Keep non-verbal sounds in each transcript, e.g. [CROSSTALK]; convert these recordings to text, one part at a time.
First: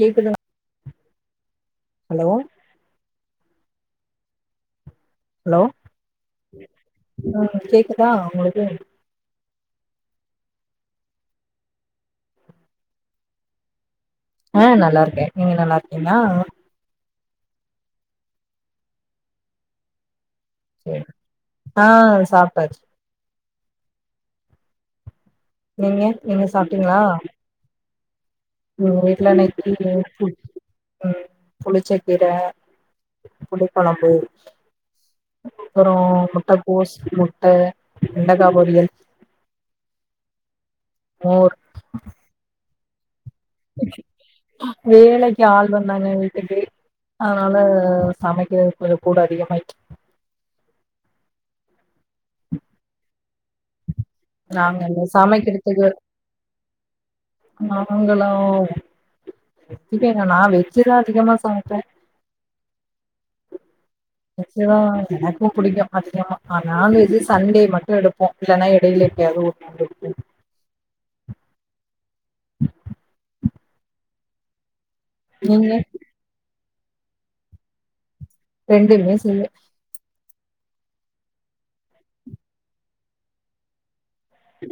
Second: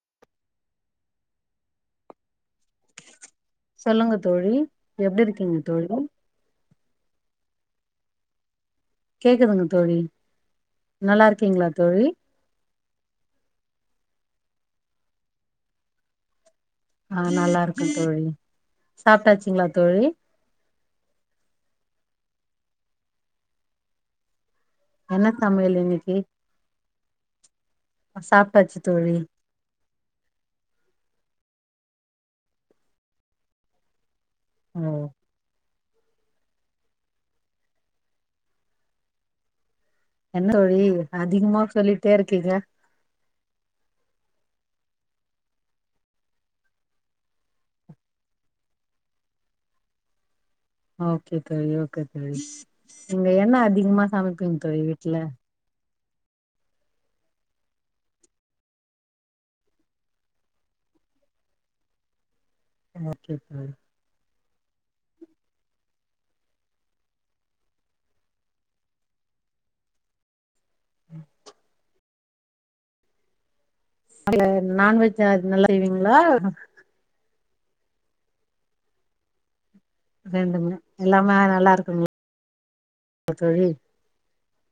கேக்குதா ஹலோ சொல்லுங்க தோழி எப்டி இருக்கீங்க தோழி ம் கேக்குதா உங்களுக்கு கேக்குதுங்க தோழி நல்லா இருக்கீங்ளா தோழி ஆ நல்லா இருக்கே நீங்க நல்லா இருக்கீங்ளா நா நல்லா இருக்க தோழி சாப்ட்டாச்சிங்ளா தோழி ஆ சாப்ட்டாச்சு என்ன சமையல் நீங்க இன்னைக்கி நீங்க சாப்ட்டீங்களா சாப் எங்க வீட்ல இன்னைக்கி இட்லி புளிச்சக்கீர புளி கொழம்பு ஓ அப்றோ முட்டகோஸ் முட்டஹ வெண்டக்கா பொரியல் என்ன தோழி மோர் அதிகமா சொல்லிட்டே இருக்கீங்க வேலைக்கி ஆள் வந்தாங்க வீட்டுக்கு அதனால சமைக்கிறது கொஞ்ச கூட அதிகமாயிட்டு ஓகே தோழி ஓகே தோழி தோழி நாங்கங் அங்க வீட்ல சமைக்கிறதுக்கு நாங்களு இப்ப என்னனா வெஜ்ஜு தா அதிகமா சமப்ப ஓகே தோழி [INAUDIBLE] நிச்சயமா எனக்கு புடிக்கு அதிகமா நான்வெஜ் சண்டே மட்டு எடுப்போ இல்லன்னா எடையில [UNINTELLIGIBLE] [INAUDIBLE] அல்ல நான்வெஜ் அது நீங்க? நல்லா செய்வீங்ளா ரெண்டுமே செய்வே ரெண்டுமே எல்லாமே நல்லா இருக்குங்ள தோழி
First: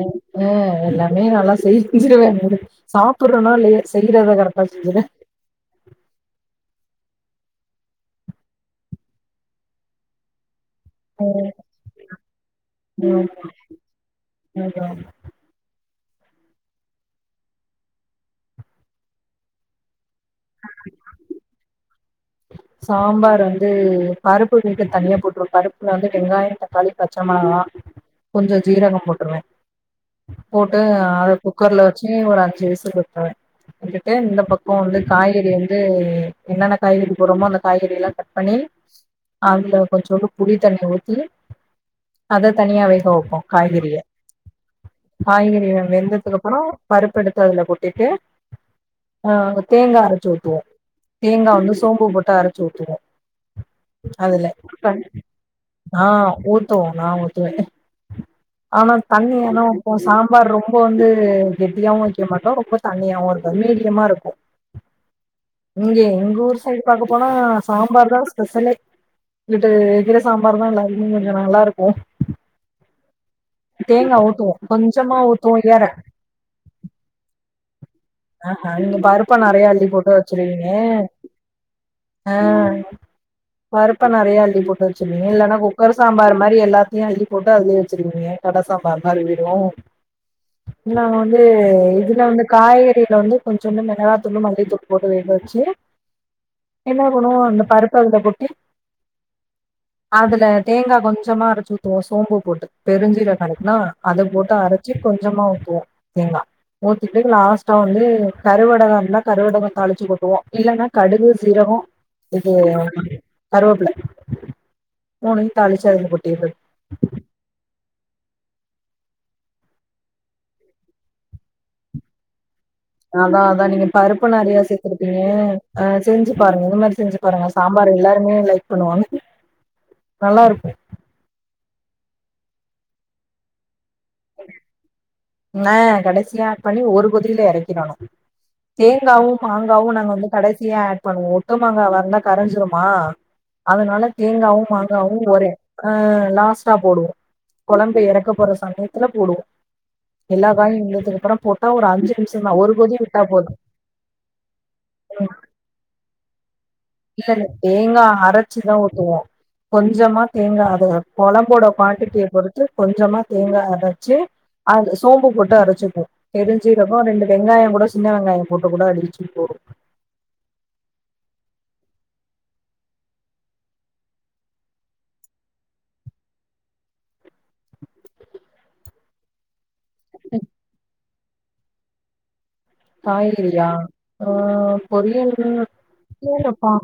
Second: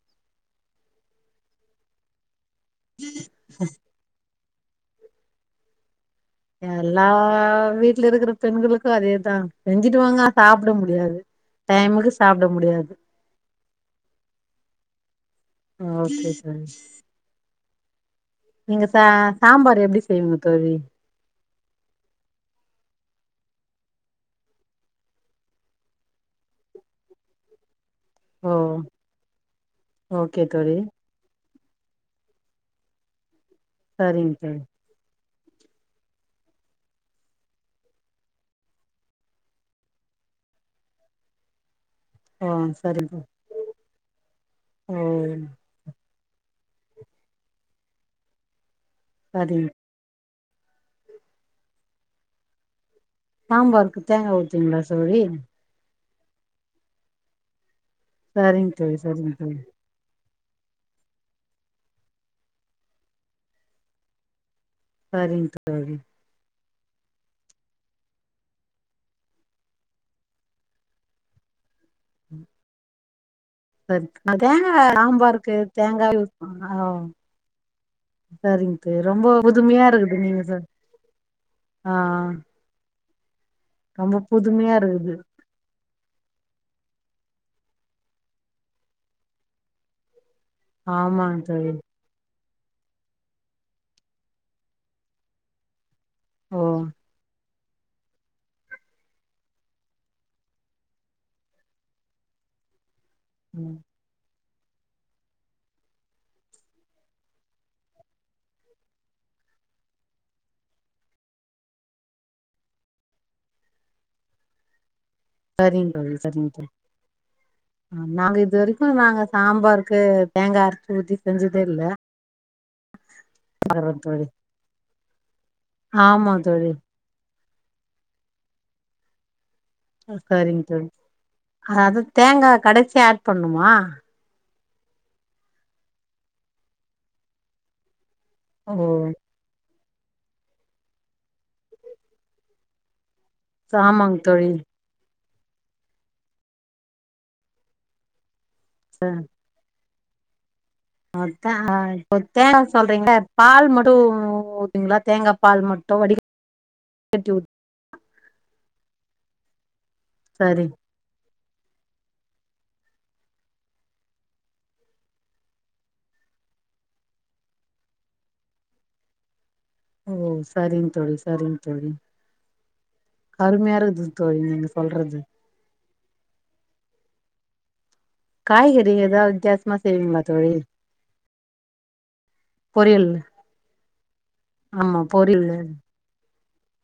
அங்ஙே எல்லாமே நல்லா செஞ்சுருவே சாப்பற்னோ இல்லையோ செய்யறத கரெக்டா செஞ்சிருவே எல்லா வீட்ல இருக்குற பெண்களுக்கு அதேதா செஞ்சிடு வாங்க சாப்ட முடியாது டைமுக்கு சாப்ட முடியாது ஆமா [UNINTELLIGIBLE] ஓ செர் செரிமா நீங்க ச சாம்பார் எப்டி செய்வீங்க தோழி சாம்பார் வந்து பருப்பு வேக தனியா போட்டுருவ பருப்புல வந்து வெங்காய தக்காளி பச்சை மெளகா ஓ கொஞ்சோ ஜீரகம் போட்டுருவ ஓகே தோழி போட்டு அத குக்கர்ல வெச்சு ஒரு அஞ்சு விசில் விட்ருவே விட்டுட்டு இந்த சரிங்க தோழி பக்கோ வந்து காய்கறி வந்து என்னென்ன காய்கறி அப்புறமா அந்த காய்கறி எல்‌‌‍லா கட் பண்ணி அதுல கொஞ்சோண்டு புளி தண்ணி ஊத்தி ஓ அத தனியா வேக சரிங்க தோழி வெப்போ காய்கறிய ஓ காய்கறிய வெந்ததுக்கு அப்பறோ பருப்பெடுத்து அதுல கொட்டிட்டு அ சரிங்க தேங்கா அரைச்சு ஊத்துவோ தேங்கா வந்து சோம்பு போட்டு அரைச்சு ஊத்துவோ சம்பாருக்கு தேங்கா அதுல ஊத்துவீங்ளா தோழி ஆ ஊத்துவோ நா ஊத்துவே சரிங்க ஆனா தோழி சரிங்க தோழி தண்ணியானா உ சாம்பார் ரொம்ப வந்து கெட்டியாவு வெக்க மாட்டோ ரொம்ப தண்ணியாவு இருக்காது மீடியமா இருக்கு சரிங்க தோழி இங்க எங்க ஊர் சைடு பாக்க போனா சாம்பார் தா ஸ்பெஷலே இங்குட்டு கீரை சாம்பார் தா எல்லாருக்குமே கொஞ்சம் நல்லா இருக்கு சரி தேங்கா என்னாதே ஊத்துவோ கொஞ்சமா சம்பாருக்கு ஊத்துவோ ஏற தேங்கா யூஸ் பண் [UNINTELLIGIBLE] ஓ ஆஹா சரிங்க நீங்க தோழி ரொம்போ பருப்ப நெறையா அள்ளி புதுமையா போட்டு இருக்குது நீங்க சொ வச்சிருவீங்க ஆ ஆ வொரப்ப நெறையா அள்ளி புதுமையா போட்டு இருக்குது வெச்சிருவீங்க இல்லனா கூ கொற சாம்பார் மாரி எல்லாத்தியு இது போட்டு அதுலயே வச்சுருக்வீங்க கட சாம்பார் மாரி விடு நாங்க வந்து ஆமாங்க தோழி இதுலா வந்து காய்கறில வந்து கொஞ்சோண்டு மிளகா தூளு மல்லித்தூளு போட்டு வேக வெச்சு ஓ என்ன பண்ணுவோ இந்த பருப்ப அதுல கொட்டி அதுல தேங்கா கொஞ்சமா அரைச்சு ஊத்துவோ சோம்பு போட்டு பெருஞ்சீரக கெடக்குனா ம் அத போட்டு அரைச்சி கொஞ்சமா ஊத்துவோ தேங்கா ஊத்திட்டு லாஸ்ட்டா வந்து கருவடக இருந்தா கருவடகொ தாளிச்சு கொட்டுவோ இல்லன்னா கடுகு சீரக இது கருவேப்பிள மூணயு தாளிச்சு சரிங் அதுல தோழி சரிங் கொட்டிர்ரத் தோழி நாங்க இது வரைக்கு நாங்க சாம்பாருக்கு தேங்கா அரைச்சு ஊத்தி செஞ்சதே இல்ல அதா அதா நீங்க பரவா தோழி பருப்பு நெறைய சேத்திருப்பீங்க அ ஆமா செஞ்சு பாருங்க தோழி இந்த மாரி செஞ்சுப் பாருங்க சாம்பார் எல்லாருமே லைக் பண்ணுவாங்க நல்லா சரிங் இருக்கு தோழி அது தேங்கா கடசியா ஆட் பண்ணுமா [INAUDIBLE] அ கடசியா ஆட் பண்ணி ஒரு கொதியில எறக்கிடணு ஓ தேங்காவு மாங்காவு நாங்க வந்து கடசியா ஆட் பண்ணுவோ ஒட்டு மாங்காவா இருந்தா கரஞ்சிருமா அதுனால ஆமாங் தோழி தேங்காவு மாங்காவு ஒரு ஆ லாஸ்ட்டா போடுவோ கொழம்பு எறக்க போற சமயத்துல போடுவோ எல்லா காயு இவுங்ளு அத்தா இப்ப தேங்கா சொல்றீங்ள விட்டா போது பால் மட்டு ஊத் தீங்களா தேங்கா பால் மட்டு வடிகட் இல்ல தேங்கா அரச்சிதா ஊத்துவோ கொஞ்சமா சரி தேங்கா அத கொழம்போட குவான்டிட்டிய பொருத்து கொஞ்சமா தேங்கா அரச்சு அ சோம்பு போட்டு அரச்சிப்போ பெரூஞ்சீரக ரெண்டு வெங்காயோ கூட சின்ன வெங்காயோ போட்டு கூட அடிச்சீ போடுவோ ஓ சரிங் தோழி சரிங் தோழி அருமையா இருக்குது தோழி நீங்க சொல்றது [INAUDIBLE] காய்கறி எதாவுது வித்யாசமா செய்விங்களா தோழி பொரியல் காய்கறியா ஆ பொரியல் கூடப்பா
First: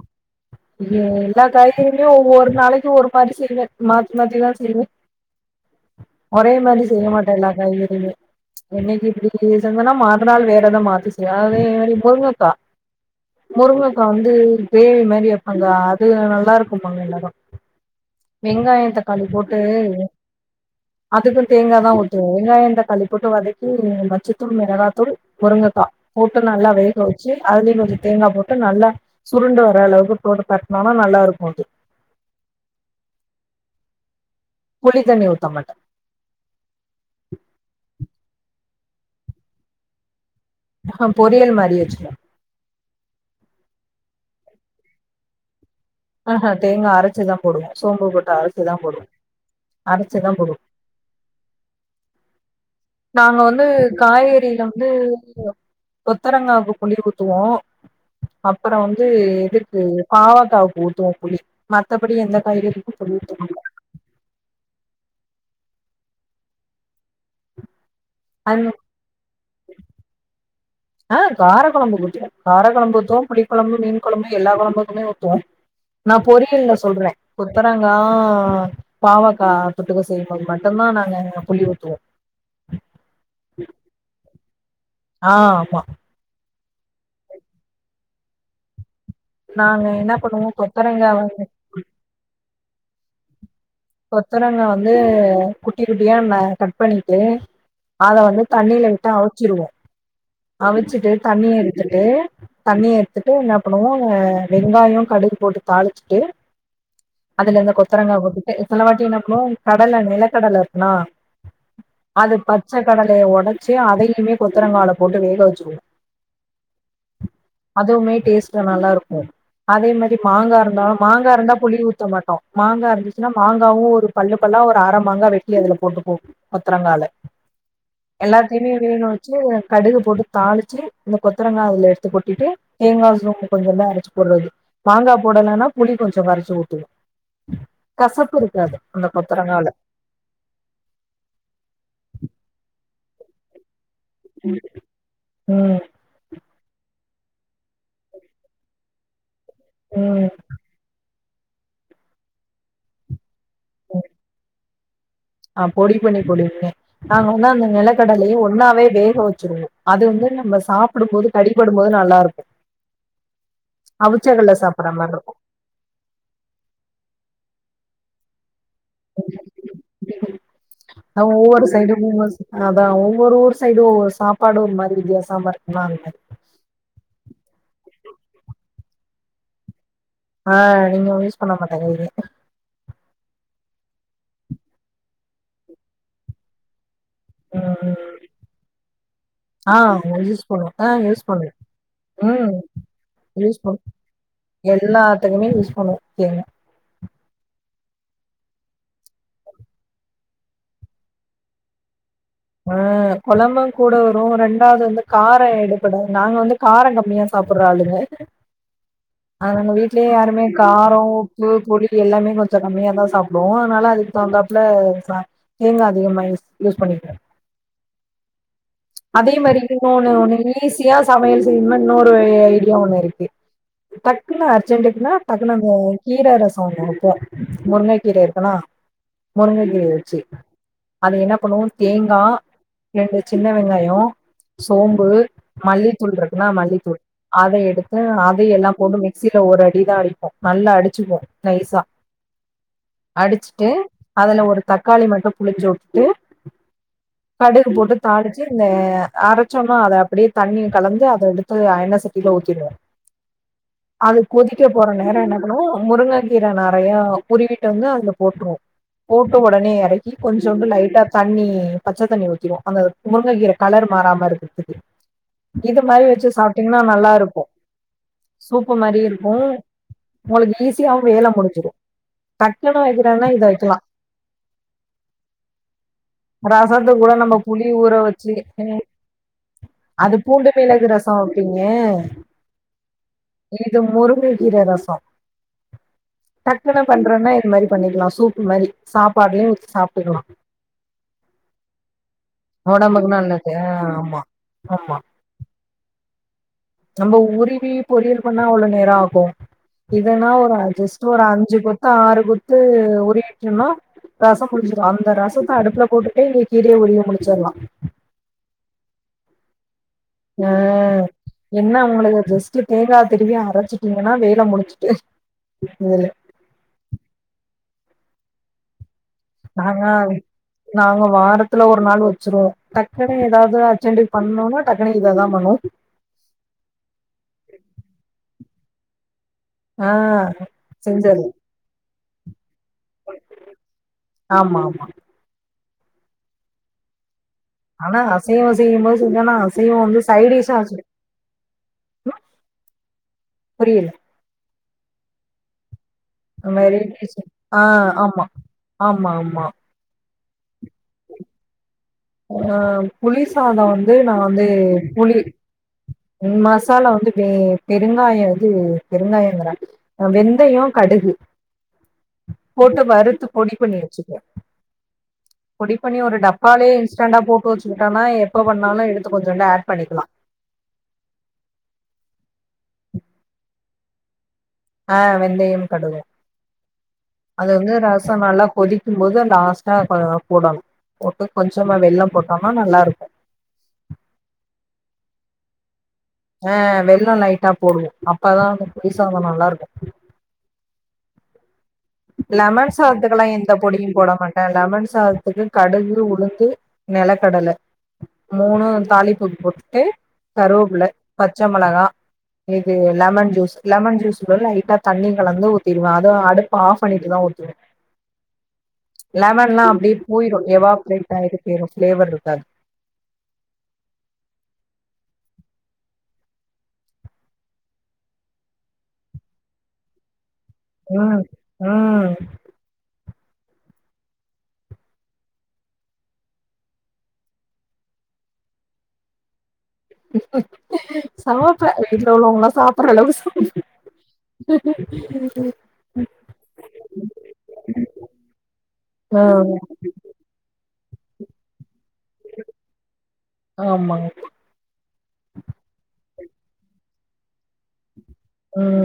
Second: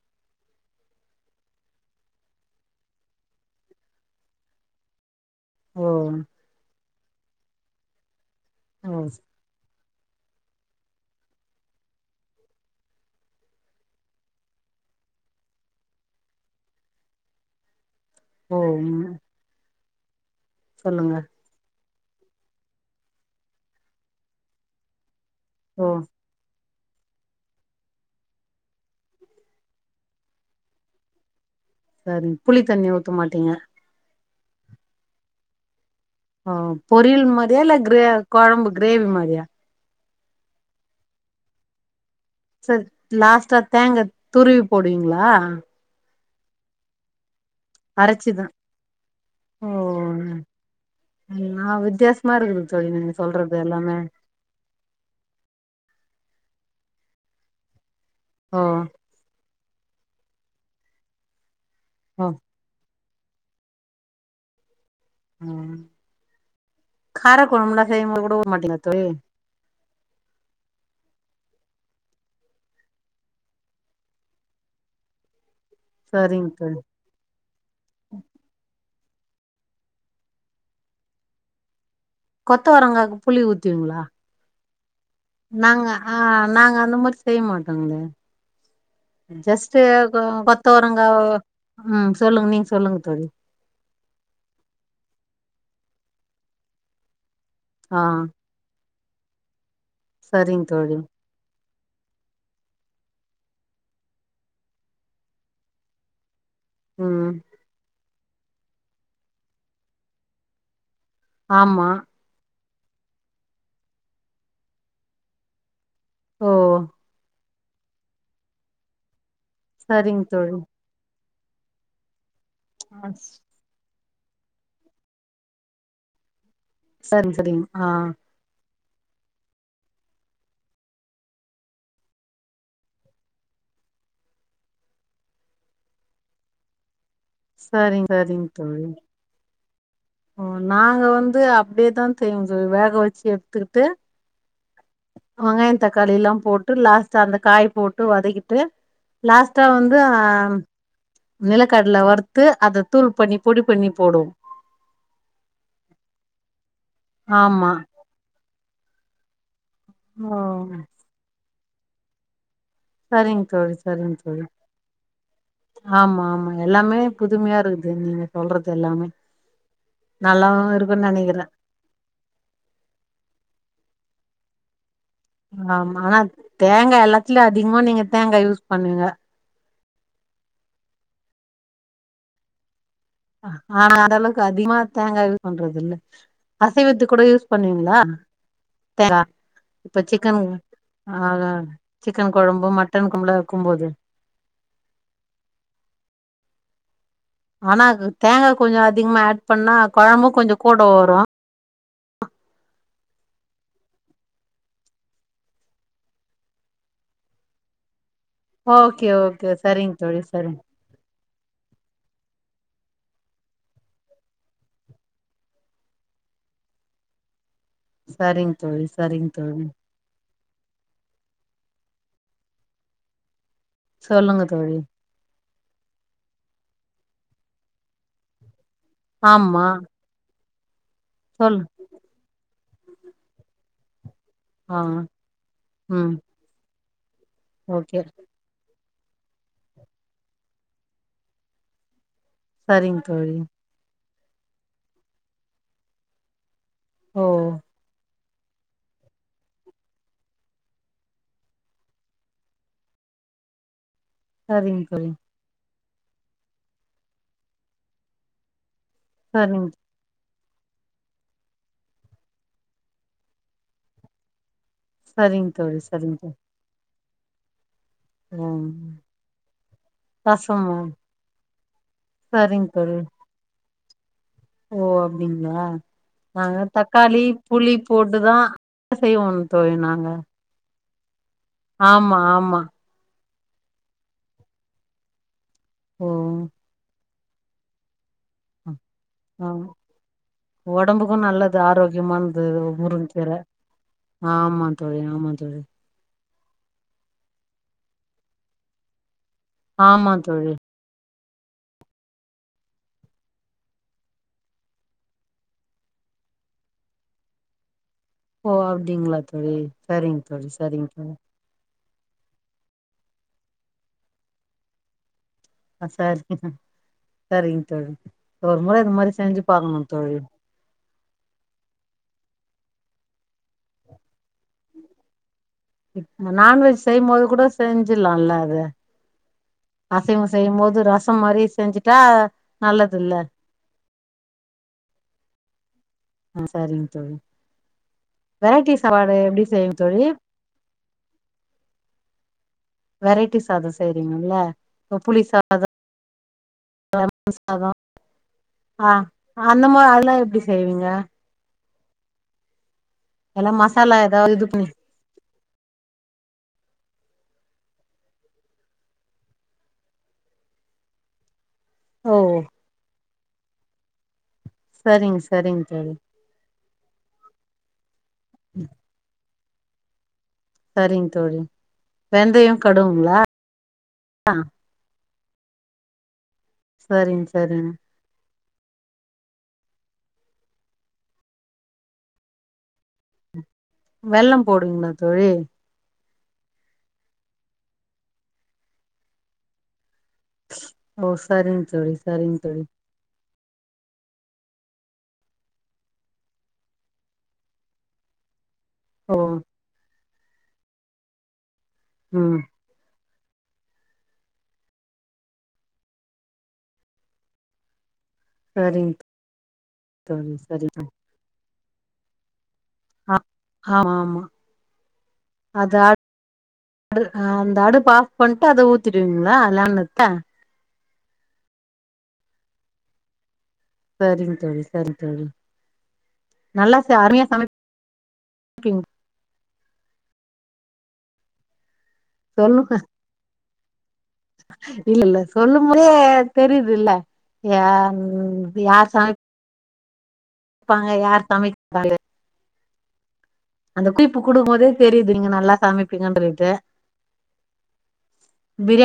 ஏ எல்லா காய்கறியுமே ஒவ்வொரு நாளைக்கு ஒரு மாரி செய்வே மாத்தி மாத்திதா செய்வே [INAUDIBLE] ஓ ஒரே மாரி செய்ய மாட்டே எல்லா காய்கறியுமே ஓ இன்னக்கி இப்டி செஞ்சன்னா மறுநாள் வேற வேற மாரி செய்வே அதே மாரி முருங்கக்கா முருங்கக்கா வந்து க்ரேவி மாரி வெப்பக்கா அது நல்லா இருக்கும்பாங்க எல்லாரு ஓ வெங்காயோ ம் தக்காளி போட்டு சொல்லுங்க அதுக்கு தேங்கா தா ஊத்துவே வெங்காயோ தக்காளி போட்டு வதக்கி வச்சுட்டு மிளகாத்தூள் முருங்கக்கா ஓ போட்டு நல்லா வேக வச்சு அதுலயு கொஞ்சோ தேங்கா போட்டு நல்லா சுருண்டு வர அளவுக்கு போட்டு பெரட்னாதா நல்லா இருக்கு அது சரி புளி தண்ணி ஊத்த மாட்டீங்க புளிதண்ணி ஊத்தமாட்ட அ பொரியல் மாரியா இல்ல கிரே கொழம்பு கிரேவி மாரியா அஹூ பொரியல் மாரி வச்சிருவ சரி லாஸ்டா தேங்கா துருவி போடுவிங்ளா ஆஹூ தேங்கா அரச்சிதா போடுவோ சோம்பு போட்டு அரச்சிதா போடுவோ... அரச்சிதா போடுவோ அ எல்லா வித்தியாசமா இருக்குது தோழி நீங்க சொல்றது எல்லாமே காய்கறியில்லா வந்து கொத்தரங்காவுக்கு புளி ஊத்துவோ ஓ அப்றோ வந்து இதுக்கு பாவக்காவுக்கு ஊத்துவோ புளி மத்தபடி ஓ எந்த காய்கறி சொல்லிட் இருந்தாங்க அ கார கொலம்புலா செய்யவுடவு அந் மாட்டங்களா தோழி ஆ கார கொழம்பு ஊத்துவோ கார கொழம்பு ஊத்துவோ புளி கொழம்பு மீன் கொழம்பு எல்லா கொழம்புக்குமே ஊத்துவோ நா சரிங்க பொரியல்ல தோழி சொல்றே கொத்தரங்கா பாவக்கா புட்டுக்க செய்யுபோது மட்டுதா நாங்க புளி ஊத்துவோ கொத்த வரங்காக்கு புளி ஊத்துவீங்களா ஆ ஆமா நாங்க ஆ நாங்க அந்த மாரி செய்ய மாட்டேங்ளே ஜஸ்ட்டு நாங்க என்ன கொ பண்ணுவோ கொத்தவரங்க கொத்தரங்கா வந்து ம் சொல்லுங் நீங் சொல்லுங்க தோழி கொத்தரங்க வந்து குட்டி குட்டியா ந கட் பண்ணிட்டு ஆ அத வந் தண்ணில விட்டு அவிச்சிருவோ சரிங்க தோழி அவிச்சிட்டு தண்ணி எடுத்துட்டு தண்ணிய எடுத்துட்டு என்ன பண்ணுவோ வெங்காயோ கடுகு போட்டு தாளிச்சுட்டு ம் அதுல இந்த கொத்தரங்கா போட்டுட்டு சில வாட்டி என்ன பண்ணுவோ கடல நிலக்கடல இருக்மா ஆமா அது பச்ச கடலைய ஒடச்சு அதையுமே கொத்தரங்கால போட்டு வேக வச்சுருவோ ஓ அதுவுமே டேஸ்ட்டு நல்லா இருக்கு அதே மாரி சரிங்க தோழி மாங்கா இருந்தா மாங்கா இருந்தா புளி ஊத் த மாட்டோ மாங்கா ஆ, இருந்துச்சுன்னா மாங்காவு ஒரு பல்லு பல்லா ஒரு அர மாங்கா வெட்டி அதுல போட்டுபோ கொத்தரங்கால சரிங்க சரிங்க ஆ எல்லாத்தையுமே வேக வச்சு கடுகு போட்டு தாளிச்சு இந்த கொத்தரங்கா அதுல எடுத்து கொட்டிட்டு தேங்கா சு கொஞ்சமா அரச்சு போற்றது மாங்கா போடலனா புளி கொஞ்ச கரச்சு ஊத்துவோ சரிங்க கசப்பு சரிங்க இருக்காது தோழி அந்த கொத்தரங்கால ஓ நாங்க வந்து அப்படியேதா தெயு வேக வச்சு எடுத்துட்டு ம் வெங்காயோ தக்காளில்லா போட்டு லாஸ்ட்டா அந்த காய் போட்டு வதக்கிட்டு லாஸ்ட்டா வந்து ஆ ம் நிலக்கடல வறுத்து அத தூள் பண்ணி பொடி பண்ணி போடும் ஆ பொடி பண்ணி பொடி பண்ணி நாங்க வந்து அந்த ஆமா நிலக்கடலையு ஒன்னாவே வேக வச்சிருவோ அது வந்து ஓ நம்ம சாப்புடும்போது கடிப்படும்போது நல்லா இருக்கு சரிங்க தோழி சரிங்க தோழி அவுச்சகல்ல சாப்பற மாரி இருக்கு ஆமா ஆமா எல்லாமே புதுமையா இருக்குது நீங்க சொல்றது எல்லாமே நல்லாவு இருக்குன்னு அ நினைக்கிறே ஒவ்வொரு சைடு [UNINTELLIGIBLE] அதா ஒவ்வொரு ஊர் சைடு சாப்பாடு ஒரு மாரி வித்தியாச ஆமா ஆனா தேங்கா எல்லாத்துலயு அதிகமா நீங்க தேங்கா யூஸ் பண்ணுவீங்க ஆ இங்க யூஸ் பண்ண மாட்டங்க ஆனா அந்த அளவுக்கு அதிகமா தேங்கா யூஸ் பண்றது இல்ல அசைவத்து கூட யூஸ் ம் பண்ணீவீங்களா தேங் ஆ யூஸ் பண்ணுவோ ஆ யூஸ் பண் சிக்கன் ம் கொழம்பு மட்டன் கொழம்புலா யூஸ் வைக்கும்போது எல்லாத்துக்குமே யூஸ் பண்ணுவோ தேங் ஆனா தேங்கா கொஞ்சோ அதிகமா ஆட் பண்ணா கொழம்பு கொஞ்ச கூட வரு ஆ கொழம்பு கூட வரு ரெண்டாவது வந்து காரொ எடுபடு நாங்க வந்து காரொ கம்மியா சாப்பிற்ற ஆளுங்க ஓகே அ ஓகே நாங்க சரிங்க வீட்லயே தோழி யாருமே சரிங்க காரொ உப்பு பொடி எல்லாமே கொஞ்ச கம்மியா தா சாப்டுவோ அதனால அதுக்கு தகுந்தாப்புல தேங்கா அதிகமா யூஸ் பண்ணிக்றே சரிங் தோழி சரிங்க அதே மாரி தோழி இன்னொண்ணு ஒண்ணு ஈஸியா சமையல் செய்யணுனா இன்னொரு ஐடியா ஒண்ணு இருக்கு சொல்லுங்க டக்குன்னா தோழி அர்ஜென்ட்டுக்குனா அது நம்போ கீர ரசோ ஒன்னு வெப்போ முருங்க கீர இருக்குன்னா ஆமா முருங்ககீர வச்சு அது என்ன சொல்லு பண்ணுவோ தேங்கா ரெண்டு சின்ன வெங்காயோ ஆ சோம்பு ம் மல்லித்தூள் ரெ னா மல்லித்தூள் அத எடுத்து ஓகே அத் எல்லா போட்டு மிக்சில ஒரு அடிதா அடிப்போ நல்லா அடிச்சுப்போ நைஸா சரிங்க தோழி அடிச்சுட்டு அதுல ஒரு தக்காளி மட்டு புழிஞ்சுவுட்டு ஓ கடுகு போட்டு தாளிச் சு இந்த அரைச்சோமா அத அப்படியே தண்ணிய கலந்து அத எடுத்து ஆ எண்ணெ சட்டியில ஊத்திடுவோ அது கொதிக்க சரிங்க போற தோழி நேர என்ன பண்ணனு முருங்கக்கீர நறையா உருவிட்டு வந்து அதுல போட்ருவோ போட்டு சரிங்க ஒடனே எற க்கி கொஞ்சோண்டு லைட்டா தண்ணி பச்ச தண்ணி ஊத்திடுவோ அந்த முருங்ககீர கலர் மாறாம இருக்கறத்துக்கு சரிங்க தோழி இது மாரி சரிங்க வச்சு தோழி சாப் ட்டீங்கன்னா நல்லாருக்கு ஓ சூப்பு மாரி இருக்கு உங்களுக்கு ரசமா ஈஸியாவு வேல முடிச்சிடும் சரிங்க டக்குனு தோழி வக்கிணுன்னா இத வக்கலா ஓ அப்டிங்ளா ரசத்துக் கூட நம்ப புளி ஊற வச்சி போட்டுதா ம் செய்வோம் தோழி நாங்க அது பூண்டு மிளக்கு ரஸ் ஸோ வப்பீங்க ஆமா ஆமா இது முருங்க கீர ரஸோ ஓ டக்குனு பண்றன்னா இது மாரி பண்ணிக்கலா சூப் இந்த மாரி ஆ சாப்பாட்லயு ஊத்தி சாப்ட்டுக்கலா ஒடம்புக்கு நல்லது ஆரோக்கியமான் து ஒடம்புக்கு முருங்கக்கீர நல்லது ஆ ஆமா தோழி ஆமா தோழி நம்ப உருவி பொறியல் பண்ணா அவ்ளோ நேர ஆகு ஆமா இதன்னா தோழி ஒரு அஜஸ் ஒரு அஞ்சு கொத்து ஆறு கொத்து உருவிக்கணு ரசம் முடிஞ்சிடு அந்த ரசத்த அடுப்புல போட்டுட்டே இந்த கீரைய உருவி முடிச்சிட்லா ஓ அப்டிங்ளா தோழி சரிங்க தோழி ஆ சரிங்க தோழி என்ன உங்களுக்கு ஜஸ்ட்டு தேங்கா திருவி அரச்சுட்டீங்கன்னா வேல முடிச்சுட்டு ஆ சரி சரிங்க தோழி ஒரு முற இது மாரி செஞ்சு பாக்கணு நாங்க தோழி நாங்க வாரத்துல ஒரு நாள் வச்சிருவோ டக்குனு எதாவது அர்ஜெண்டுக்கு பண்ணும்னா டக்குனு இததா பண்ணுவோ நான்வெஜ் செய்யும் போது கூட செஞ்சுலால அத ஆ அசைவம் செய்யும் போது ரசம் செஞ்சது மாரி செஞ்சுட்டா நல்லதுல்ல ஆமா ஆமா ஆ சரிங்க தோழி ஆனா அசைவ வெரைட்டி செய்யும் போது சாப்பாடு செஞ்சோன்னா எப்டி அசைவ செய்வீங்க வந்து தோழி சைடிஷா வெரைட்டி சாத புரியல செய்றீங்கல்ல ஆ புளி சாத அது மாரி [UNINTELLIGIBLE] சாத ஆ ஆமா அந்த மா அதெல்லா எப்டி செய்வீங்க ஆ புளி எல்லா சாதோ வந்து மசாலா நா ஏதாவது இது வந்து பண்ணி புளி ம் மசாலா வந்து பெ பெருங்காய அது பெருங்காயங்கிற ஆ வெந்தயம் கடுகு ஓ போட்டு வறுத்து பொடி பண்ணி வச்சுப்போ சரிங்க சரிங்க பொடி தோழி பண்ணி ஒரு டப் காலையே இன்ஸ்டண்டா போட்டு வச்சுக்கிட்டன்னா எப்ப வேண்ணாலு எடுத்து கொஞ்சோண்டு ஆட் பண்ணிக்கலா சரிங் தோழி வெந்தய கடுவுங்களா ஆ வெந்தயம் கடுகு சரிங்க அது சரிங்க வந்து ரஸ் ஸோ நல்லா கொதிக்கும் போது லாஸ்ட்டா கொ போடணு போட்டு கொஞ்சமா வெல்லம் போட்டோம்னா நல்லாருக்கு வெல்லம் போடுவிங்களா தோழி ஆ வெல்லம் லைட்டா போடுவோ அப்பதா அந்த புளிசாத நல்லாருக்கு ஓ சரிங்க தோழி சரிங்க தோழி லெமன் சாத்துக்கெல்லா எந்த பொடியு போட மாட்ட லெமன் சாதத்துக்கு கடுகு உளுந்து நெலக்கடல மூணு ஓ தாளிப்பூக்கு போட்டுட்டு கருவேப்பள்ள பச்ச மெளகா ம். இது லெமன் ஜூஸ். லெமன் ஜூஸ் வுட லைட்டா தண்ணி கலந்து ஊத்திடுவேன அதுவும் அடு.. ஆப் பண்ணிட்டுதா ஊத்துவே சரிங்க லெமன்லா அப்டியே தோழி போயிரு சரி எவாப்ரேட். [UNINTELLIGIBLE] ஃப்ளேவர் இருக்காது ஆ ஆமாமா அதா அந்த அடுப்பு ஆஃப் பண்ணிட்டு அத ஊத்திடுவீங்களா [UNINTELLIGIBLE] ம் ம் சரிங்க தோழி! சரி சரி நல்லா அருமையா சமை சமைப்பே வீட்ல உள்ளவங்கல்லா சாப்டற அளவுக்கு சமை இல்லல்ல சொல்லும் போதே தெரியுதுல்ல யாரு சமை. [UNINTELLIGIBLE] இருப்பாங்! யார் சமைக்கறாங்க அந்த ஆமாங்க குறிப்பு குடுக்கும்போதே தெரிது நீங்க நல்லா சமைப்பீங்கன்றது! ம் ம்